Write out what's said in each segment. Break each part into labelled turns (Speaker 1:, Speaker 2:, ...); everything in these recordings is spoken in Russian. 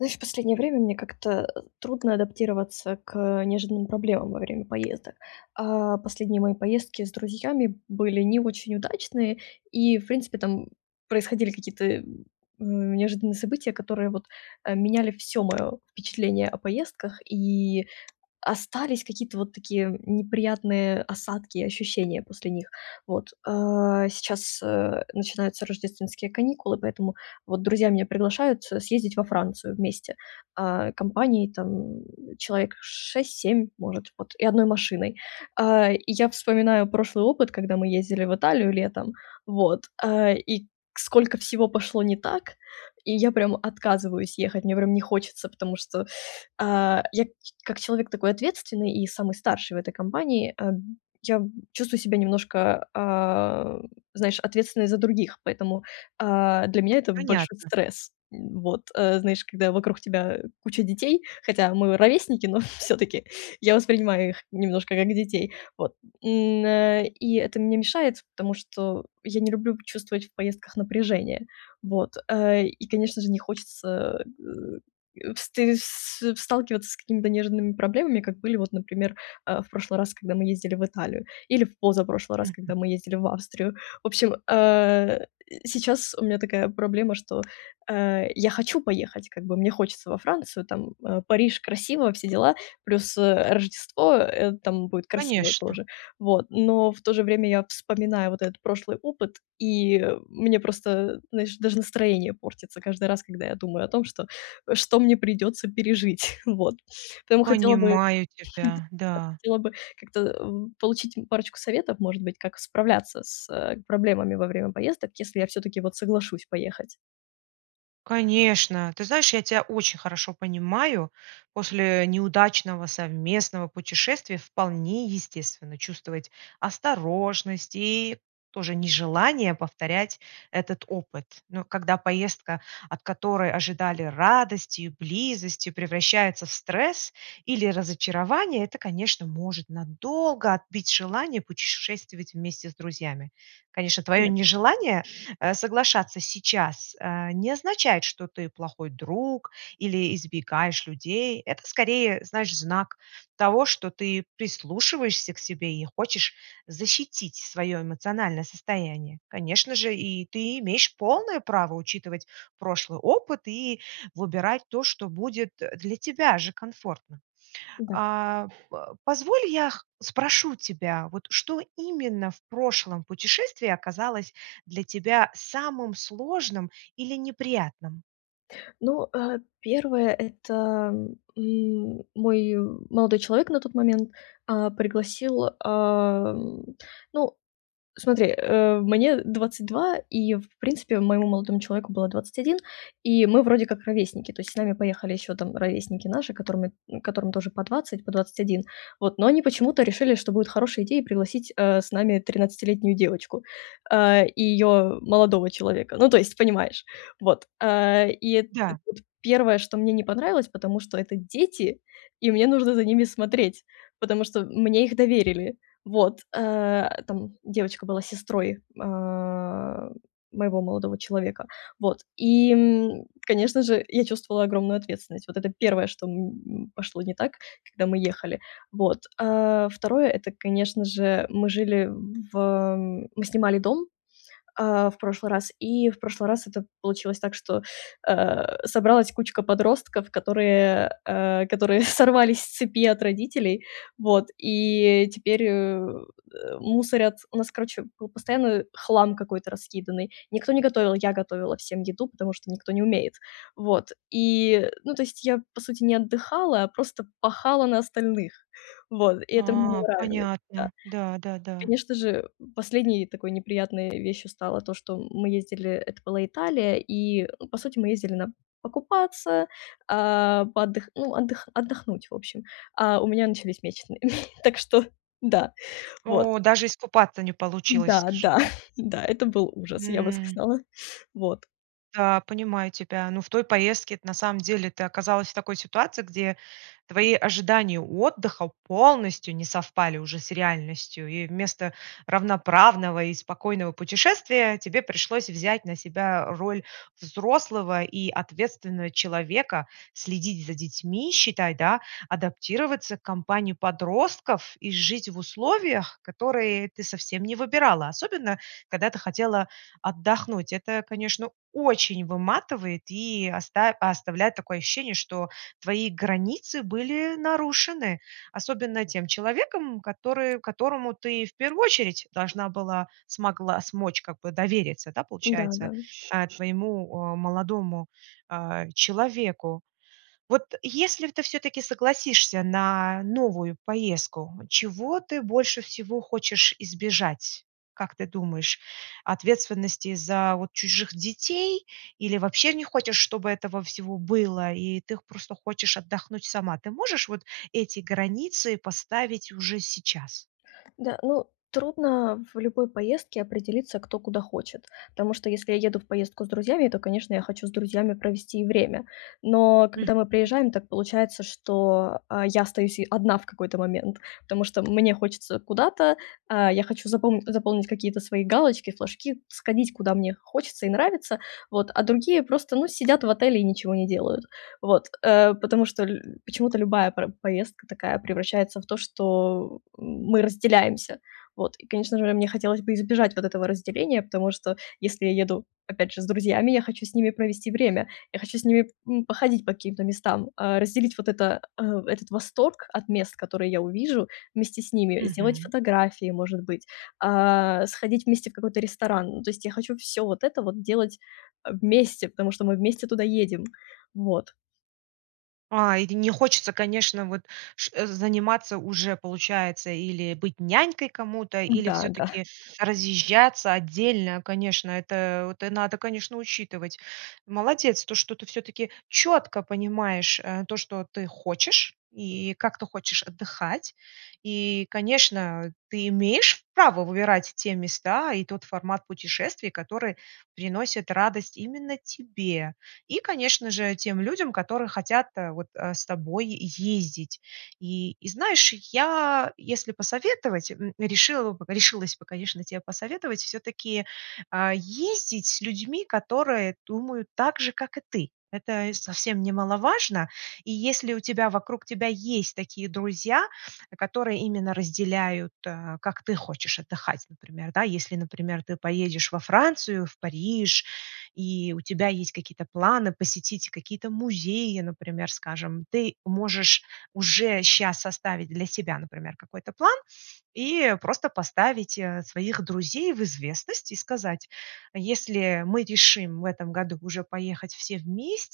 Speaker 1: Ну, и в последнее время мне как-то, э, трудно адаптироваться к неожиданным проблемам во время поездок. А последние мои поездки с друзьями были не очень удачные, и в принципе, там происходили какие-то, э, неожиданные события, которые вот меняли всё мое впечатление о поездках, и остались какие-то вот такие неприятные осадки и ощущения после них. Вот. А сейчас, э, начинаются рождественские каникулы, поэтому вот друзья меня приглашают съездить во Францию вместе, а компанией там человек 6-7 может вот, и 1 машиной. А и я вспоминаю прошлый опыт, когда мы ездили в Италию летом, вот, э, и сколько всего пошло не так. И я прям отказываюсь ехать, мне прям не хочется, потому что, а, я как ч как человек такой ответственный, и самый старший в этой компании, э, б я б чувствую себя немножко, а, знаешь, ответственной за других. Поэтому, а, для меня это большой
Speaker 2: Понятно.
Speaker 1: стресс. Вот знаешь, когда вокруг тебя куча детей, хотя мы ровесники, но всё-таки, я воспринимаю их немножко как детей. Вот, м, э, и это мне мешает, потому что я не люблю чувствовать в поездках напряжение. Вот. Э, и конечно, же не хочется, э, вст в сталкиваться с какими-то нежными проблемами, как были вот, например, э, в прошлый раз, когда мы ездили в Италию, или в позапрошлый раз,
Speaker 2: Мгм.
Speaker 1: когда мы ездили в Австрию. В общем, э, сейчас у меня такая проблема, что, э, я хочу поехать как бы, мне хочется во Францию, там, э, Париж, красиво, все дела, плюс, э, Рождество, э, там будет красиво
Speaker 2: Конечно.
Speaker 1: тоже. Вот. Но в то же время, я вспоминаю вот этот прошлый опыт, и мне просто, знаешь, даже настроение портится каждый раз, когда я думаю о том, что что мне придется пережить. Вот, поэтому хотела бы,
Speaker 2: Понимаю
Speaker 1: да,
Speaker 2: тебя.
Speaker 1: я
Speaker 2: Да.
Speaker 1: хотела бы как-то б получить парочку советов, может быть, как справляться с, э, проблемами во время поездок, если я всё-таки вот соглашусь поехать.
Speaker 2: Конечно, ты знаешь, я тя очень хорошо понимаю, после, э, неудачного совместного путешествия вполне естественно чувствовать осторожность, и тоже нежелание повторять этот опыт. Но когда поездка, от которой ожидали радости и близости, превращается в стресс, или разочарование, это, конечно, может надолго отбить желание путешествовать вместе с друзьями. Конечно, твое
Speaker 1: Да.
Speaker 2: нежелание, э, соглашаться сейчас, э, не означает, что ты плохой друг или избегаешь людей. Это, скорее, знаешь, знак того, что ты прислушиваешься к себе, и хочешь защитить свое эмоциональное состояние. Конечно же, и ты имеешь полное право учитывать прошлый опыт, и выбирать то, что будет, э, для тебя же комфортно.
Speaker 1: Да.
Speaker 2: А по позволь, я х спрошу тебя, вот что именно в прошлом путешествии оказалось для тебя самым сложным, или неприятным?
Speaker 1: Ну, э, 1 это, м, мой молодой человек, на тот момент, а, пригласил а, ну, смотри, э, мне 22, и в принципе моему молодому человеку было 21, и мы вроде как ровесники. То есть с нами поехали еще там ровесники наши, которыми н которым тоже по 20, по 21. Вот но они почему-то решили, что будет хорошая идея пригласить, э, с нами тринадцатилетнюю девочку, а, и ее молодого человека. Ну, то есть, понимаешь. Вот, а, и эт т
Speaker 2: Да.
Speaker 1: 1, что мне не понравилось, потому что это дети, и мне нужно за ними смотреть, потому что мне их доверили. Вот. А, там девочка была сестрой, а, моего молодого человека. Вот, и, м, конечно же я чувствовала огромную ответственность. Вот это 1, что, м, м, пошло не так, когда мы ехали. Вот, а, 2- это конечно же мы жили в мы снимали дом, а, в прошлый раз, и в прошлый раз это получилось так, что, а, собралась кучка подростков, которые, э, которые сорвались с цепи от родителей, вот, и теперь, э, мусорят. У нас короче был постоянно хлам какой-то раскиданный. Никто не готовил, я готовила всем еду, потому что никто не умеет. Вот. И, ну, то есть я, по сути, не отдыхала, а просто пахала на остальных. Вот. И это мне не
Speaker 2: А,
Speaker 1: нравилось. Да.
Speaker 2: понятно. Да, да, да.
Speaker 1: Конечно же последней такой неприятной вещью стало то, что мы ездили, это была Италия, и по сути, мы ездили на покупаться, а, поотд ну отдых отдохнуть в общем, а у меня начались месячные. Так что да вот.
Speaker 2: О, даже искупаться не получилось,
Speaker 1: Да,
Speaker 2: скажи,
Speaker 1: да,
Speaker 2: да.
Speaker 1: да, это был ужас, я бы
Speaker 2: М.
Speaker 1: сказала. Вот.
Speaker 2: Да, понимаю тебя, ну в той поездке- это на самом деле ты оказалась в такой ситуации, где твои ожидания отдыха полностью не совпали уже с реальностью, и вместо равноправного и спокойного путешествия, тебе пришлось взять на себя роль взрослого и ответственного человека, следить за детьми, считай да, адаптироваться к компании подростков, и жить в условиях, которые ты совсем не выбирала, особенно когда ты хотела отдохнуть. Это, конечно, очень выматывает и оста оставляет такое ощущение, что твои границы были нарушены, особенно тем человеком, который которому ты в первую очередь должна была смогла смочь, как бы, довериться, да,
Speaker 1: Да,
Speaker 2: получается,
Speaker 1: да.
Speaker 2: а, твоему, а, молодому, а, человеку. Вот если в ты всё-таки согласишься на новую поездку, чего ты больше всего хочешь избежать? Как ты думаешь: ответственности за вот чужих детей, или вообще не хочешь, чтобы этого всего было и ты х просто хочешь отдохнуть сама? Ты можешь вот эти границы поставить уже сейчас?
Speaker 1: Да, ну трудно в любой поездке определиться, кто куда хочет, тому что если я еду в поездку с друзьями, то, конечно, я хочу с друзьями провести и время. Но
Speaker 2: Мгм.
Speaker 1: когда мы приезжаем, так получается, что, а, я остаюсь и одна в какой-то момент, потому что мне хочется куда-то, а, я хочу запомнить заполнить какие-то свои галочки, флажки, сходить, куда мне хочется, и нравится. Вот. А другие просто, ну, сидят в отеле и ничего не делают. Вот. Э, потому что лю почему-то любая про поездка такая превращается в то, что мы разделяемся. Вот и, конечно же, мне хотелось бы избежать вот этого разделения, потому что если я еду, опять же, с друзьями, я хочу с ними провести время, я хочу с ними, м, походить по каким-то местам, а, разделить вот это а этот восторг от мест, которые я увижу вместе с ними, сделать
Speaker 2: Мгм.
Speaker 1: фотографии, может быть, а, сходить вместе в какой-то ресторан. Ну то есть я хочу всё вот это вот делать, а, вместе, потому что мы вместе туда едем. Вот.
Speaker 2: А, или не хочется, конечно, вот ш заниматься уже получается или быть нянькой кому-то, или
Speaker 1: Да, да.
Speaker 2: все-таки разъезжаться отдельно. Конечно, это вот надо, конечно, учитывать. Молодец, то что ты все-таки четко понимаешь, э, то, что ты хочешь, и как ты хочешь отдыхать. И, конечно, ты имеешь право выбирать те места, и тот формат путешествий, который приносит радость именно тебе. И, конечно же, тем людям, которые хотят, э, вот, э, с тобой ездить. И и знаешь, я, если посоветовать, м, решила бы решилась бы, конечно, тебе посоветовать все-таки, а, ездить с людьми, которые думают так же, как и ты. Это совсем немаловажно. И если у тебя вокруг тебя есть такие друзья, которые именно разделяют, э, как ты хочешь отдыхать, например, да. Если например ты поедешь во Францию, в Париж, и у тебя есть какие-то планы посетить какие-то музеи, например, скажем, ты можешь уже щас составить для себя, например, какой-то план, и просто поставить, э, своих друзей в известность и сказать: "Если мы решим в этом году уже поехать все вместе,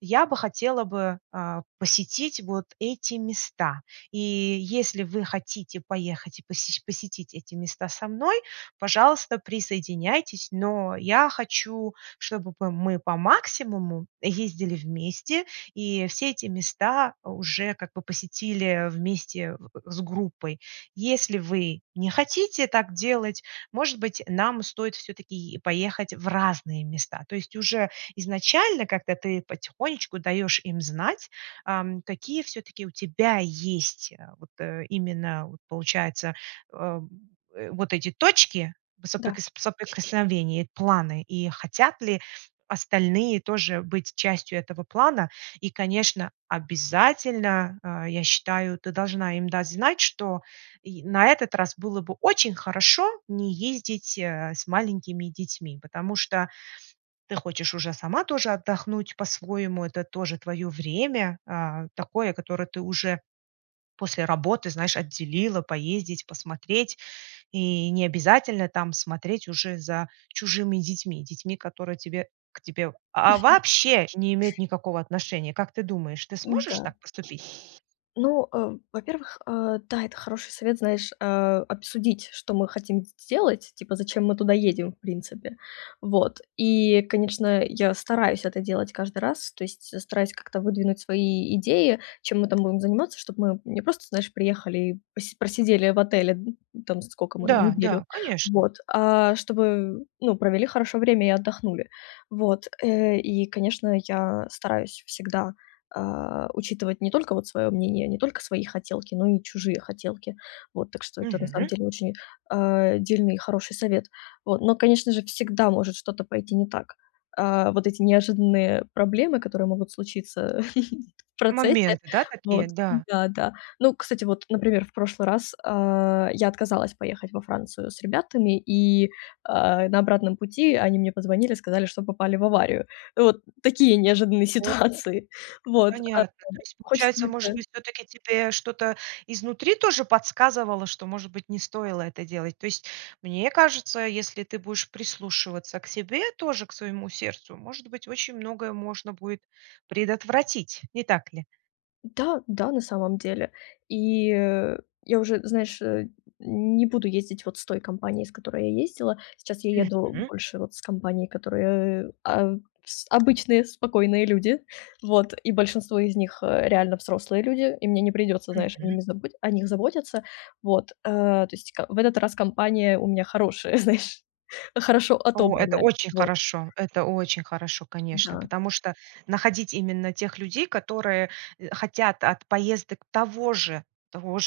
Speaker 2: я бы хотела бы, а, посетить вот эти места. И если вы хотите поехать и посеш посетить эти места со мной, пожалуйста, присоединяйтесь. Но я хочу, чтобы п мы по максимуму ездили вместе, и все эти места уже как бы посетили вместе в с группой. Если вы не хотите так делать, может быть, нам стоит все-таки е поехать в разные места." То есть уже изначально как-то ты потихонечку даешь им знать, ам, какие все-таки у тебя есть вот, э, именно, вот получается, э, в э, вот эти точки
Speaker 1: Да.
Speaker 2: соприкос соприкосновения, планы, и хотят ли остальные тоже быть частью этого плана. И конечно, обязательно, а, я считаю, ты должна им дать знать, что й на этот раз было бы очень хорошо не ездить, э, с маленькими детьми, потому что ты хочешь уже сама тоже отдохнуть по-своему, это тоже твое время, а, такое, которое ты уже после работы знаешь отделила, поездить, посмотреть. И не обязательно там смотреть уже за чужими детьми детьми, которые тебе к тебе, а, а, вообще не имеют никакого отношения. Как ты думаешь, ты сможешь
Speaker 1: Н-да.
Speaker 2: так поступить?
Speaker 1: Ну, э, во-первых, э, да, это хороший совет, знаешь, а, обсудить что мы хотим с сделать, типа зачем мы туда едем, в принципе. Вот и, конечно, я стараюсь это делать каждый раз, то есть стараюсь как-то выдвинуть свои идеи, чем мы там будем заниматься, чтоб мы не просто, знаешь, приехали и пос просидели в отеле, н там сколько мы
Speaker 2: Да,
Speaker 1: неделю.
Speaker 2: да, конечно.
Speaker 1: Вот. А, чтобы ну провели хорошо время, и отдохнули. Вот. Э, и конечно я стараюсь всегда, а, учитывать не только вот свое мнение, не только свои хотелки, но и чужие хотелки. Вот. Так что это на самом
Speaker 2: Мгм.
Speaker 1: деле очень, а, дельный и хороший совет. Вот. Но конечно же всегда может что-то пойти не так. А, вот эти неожиданные проблемы, которые могут случиться,, в процессе,
Speaker 2: Моменты, да, такие?
Speaker 1: вот
Speaker 2: Да.
Speaker 1: да-да. Ну кстати, вот, например, в прошлый раз, а, я отказалась поехать во Францию с ребятами и, а, на обратном пути они мне позвонили, сказали, что попали в аварию. Вот такие неожиданные
Speaker 2: О.
Speaker 1: ситуации. Вот, а,
Speaker 2: Понятно. То есть
Speaker 1: хочется
Speaker 2: получается, может
Speaker 1: это
Speaker 2: быть, все-таки тебе что-то изнутри тоже подсказывало, что, может быть, не стоило это делать? То есть мне кажется, если ты будешь прислушиваться к себе тоже, к своему сердцу, может быть, очень многое можно будет предотвратить, не так ли?
Speaker 1: Да да, на самом деле. И я уже, знаешь, э, не буду ездить вот с той компанией, с которой я ездила. Сейчас я еду
Speaker 2: Мгм.
Speaker 1: больше вот с компанией, которая, э, а с обычные спокойные люди, вот, и большинство из них, э, реально взрослые люди, и мне не придется, знаешь,
Speaker 2: Мгм.
Speaker 1: ими забы о них заботиться, вот, э. То есть, ка в этот раз компания у меня хорошая, знаешь, хорошо
Speaker 2: О, это
Speaker 1: отобранная,
Speaker 2: очень
Speaker 1: вот.
Speaker 2: хорошо, это очень хорошо, конечно,
Speaker 1: Да.
Speaker 2: потому что находить именно тех людей, которые, э, хотят от поездок того же того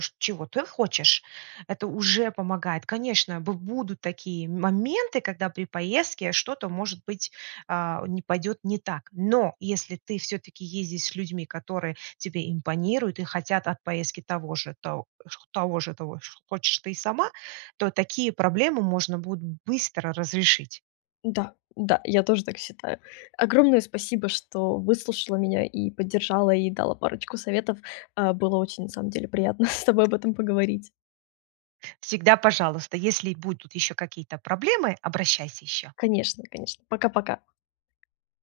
Speaker 2: ж чего ты хочешь, это уже помогает. Конечно, б будут такие моменты, когда при поездке что-то может быть, а, не пойдет не так. Но если ты всё-таки ездишь с людьми, которые тебе импонируют и хотят от поездки того же, то того же тож хочешь ты сама, то такие проблемы можно будет быстро разрешить.
Speaker 1: Да, да, я тоже так считаю. Огромное спасибо, что выслушала меня и поддержала, и дала парочку советов. Э, было очень на самом деле приятно с тобой об этом поговорить.
Speaker 2: Всегда пожалуйста, если будут еще какие-то проблемы, обращайся еще.
Speaker 1: Конечно конечно. Пока-пока.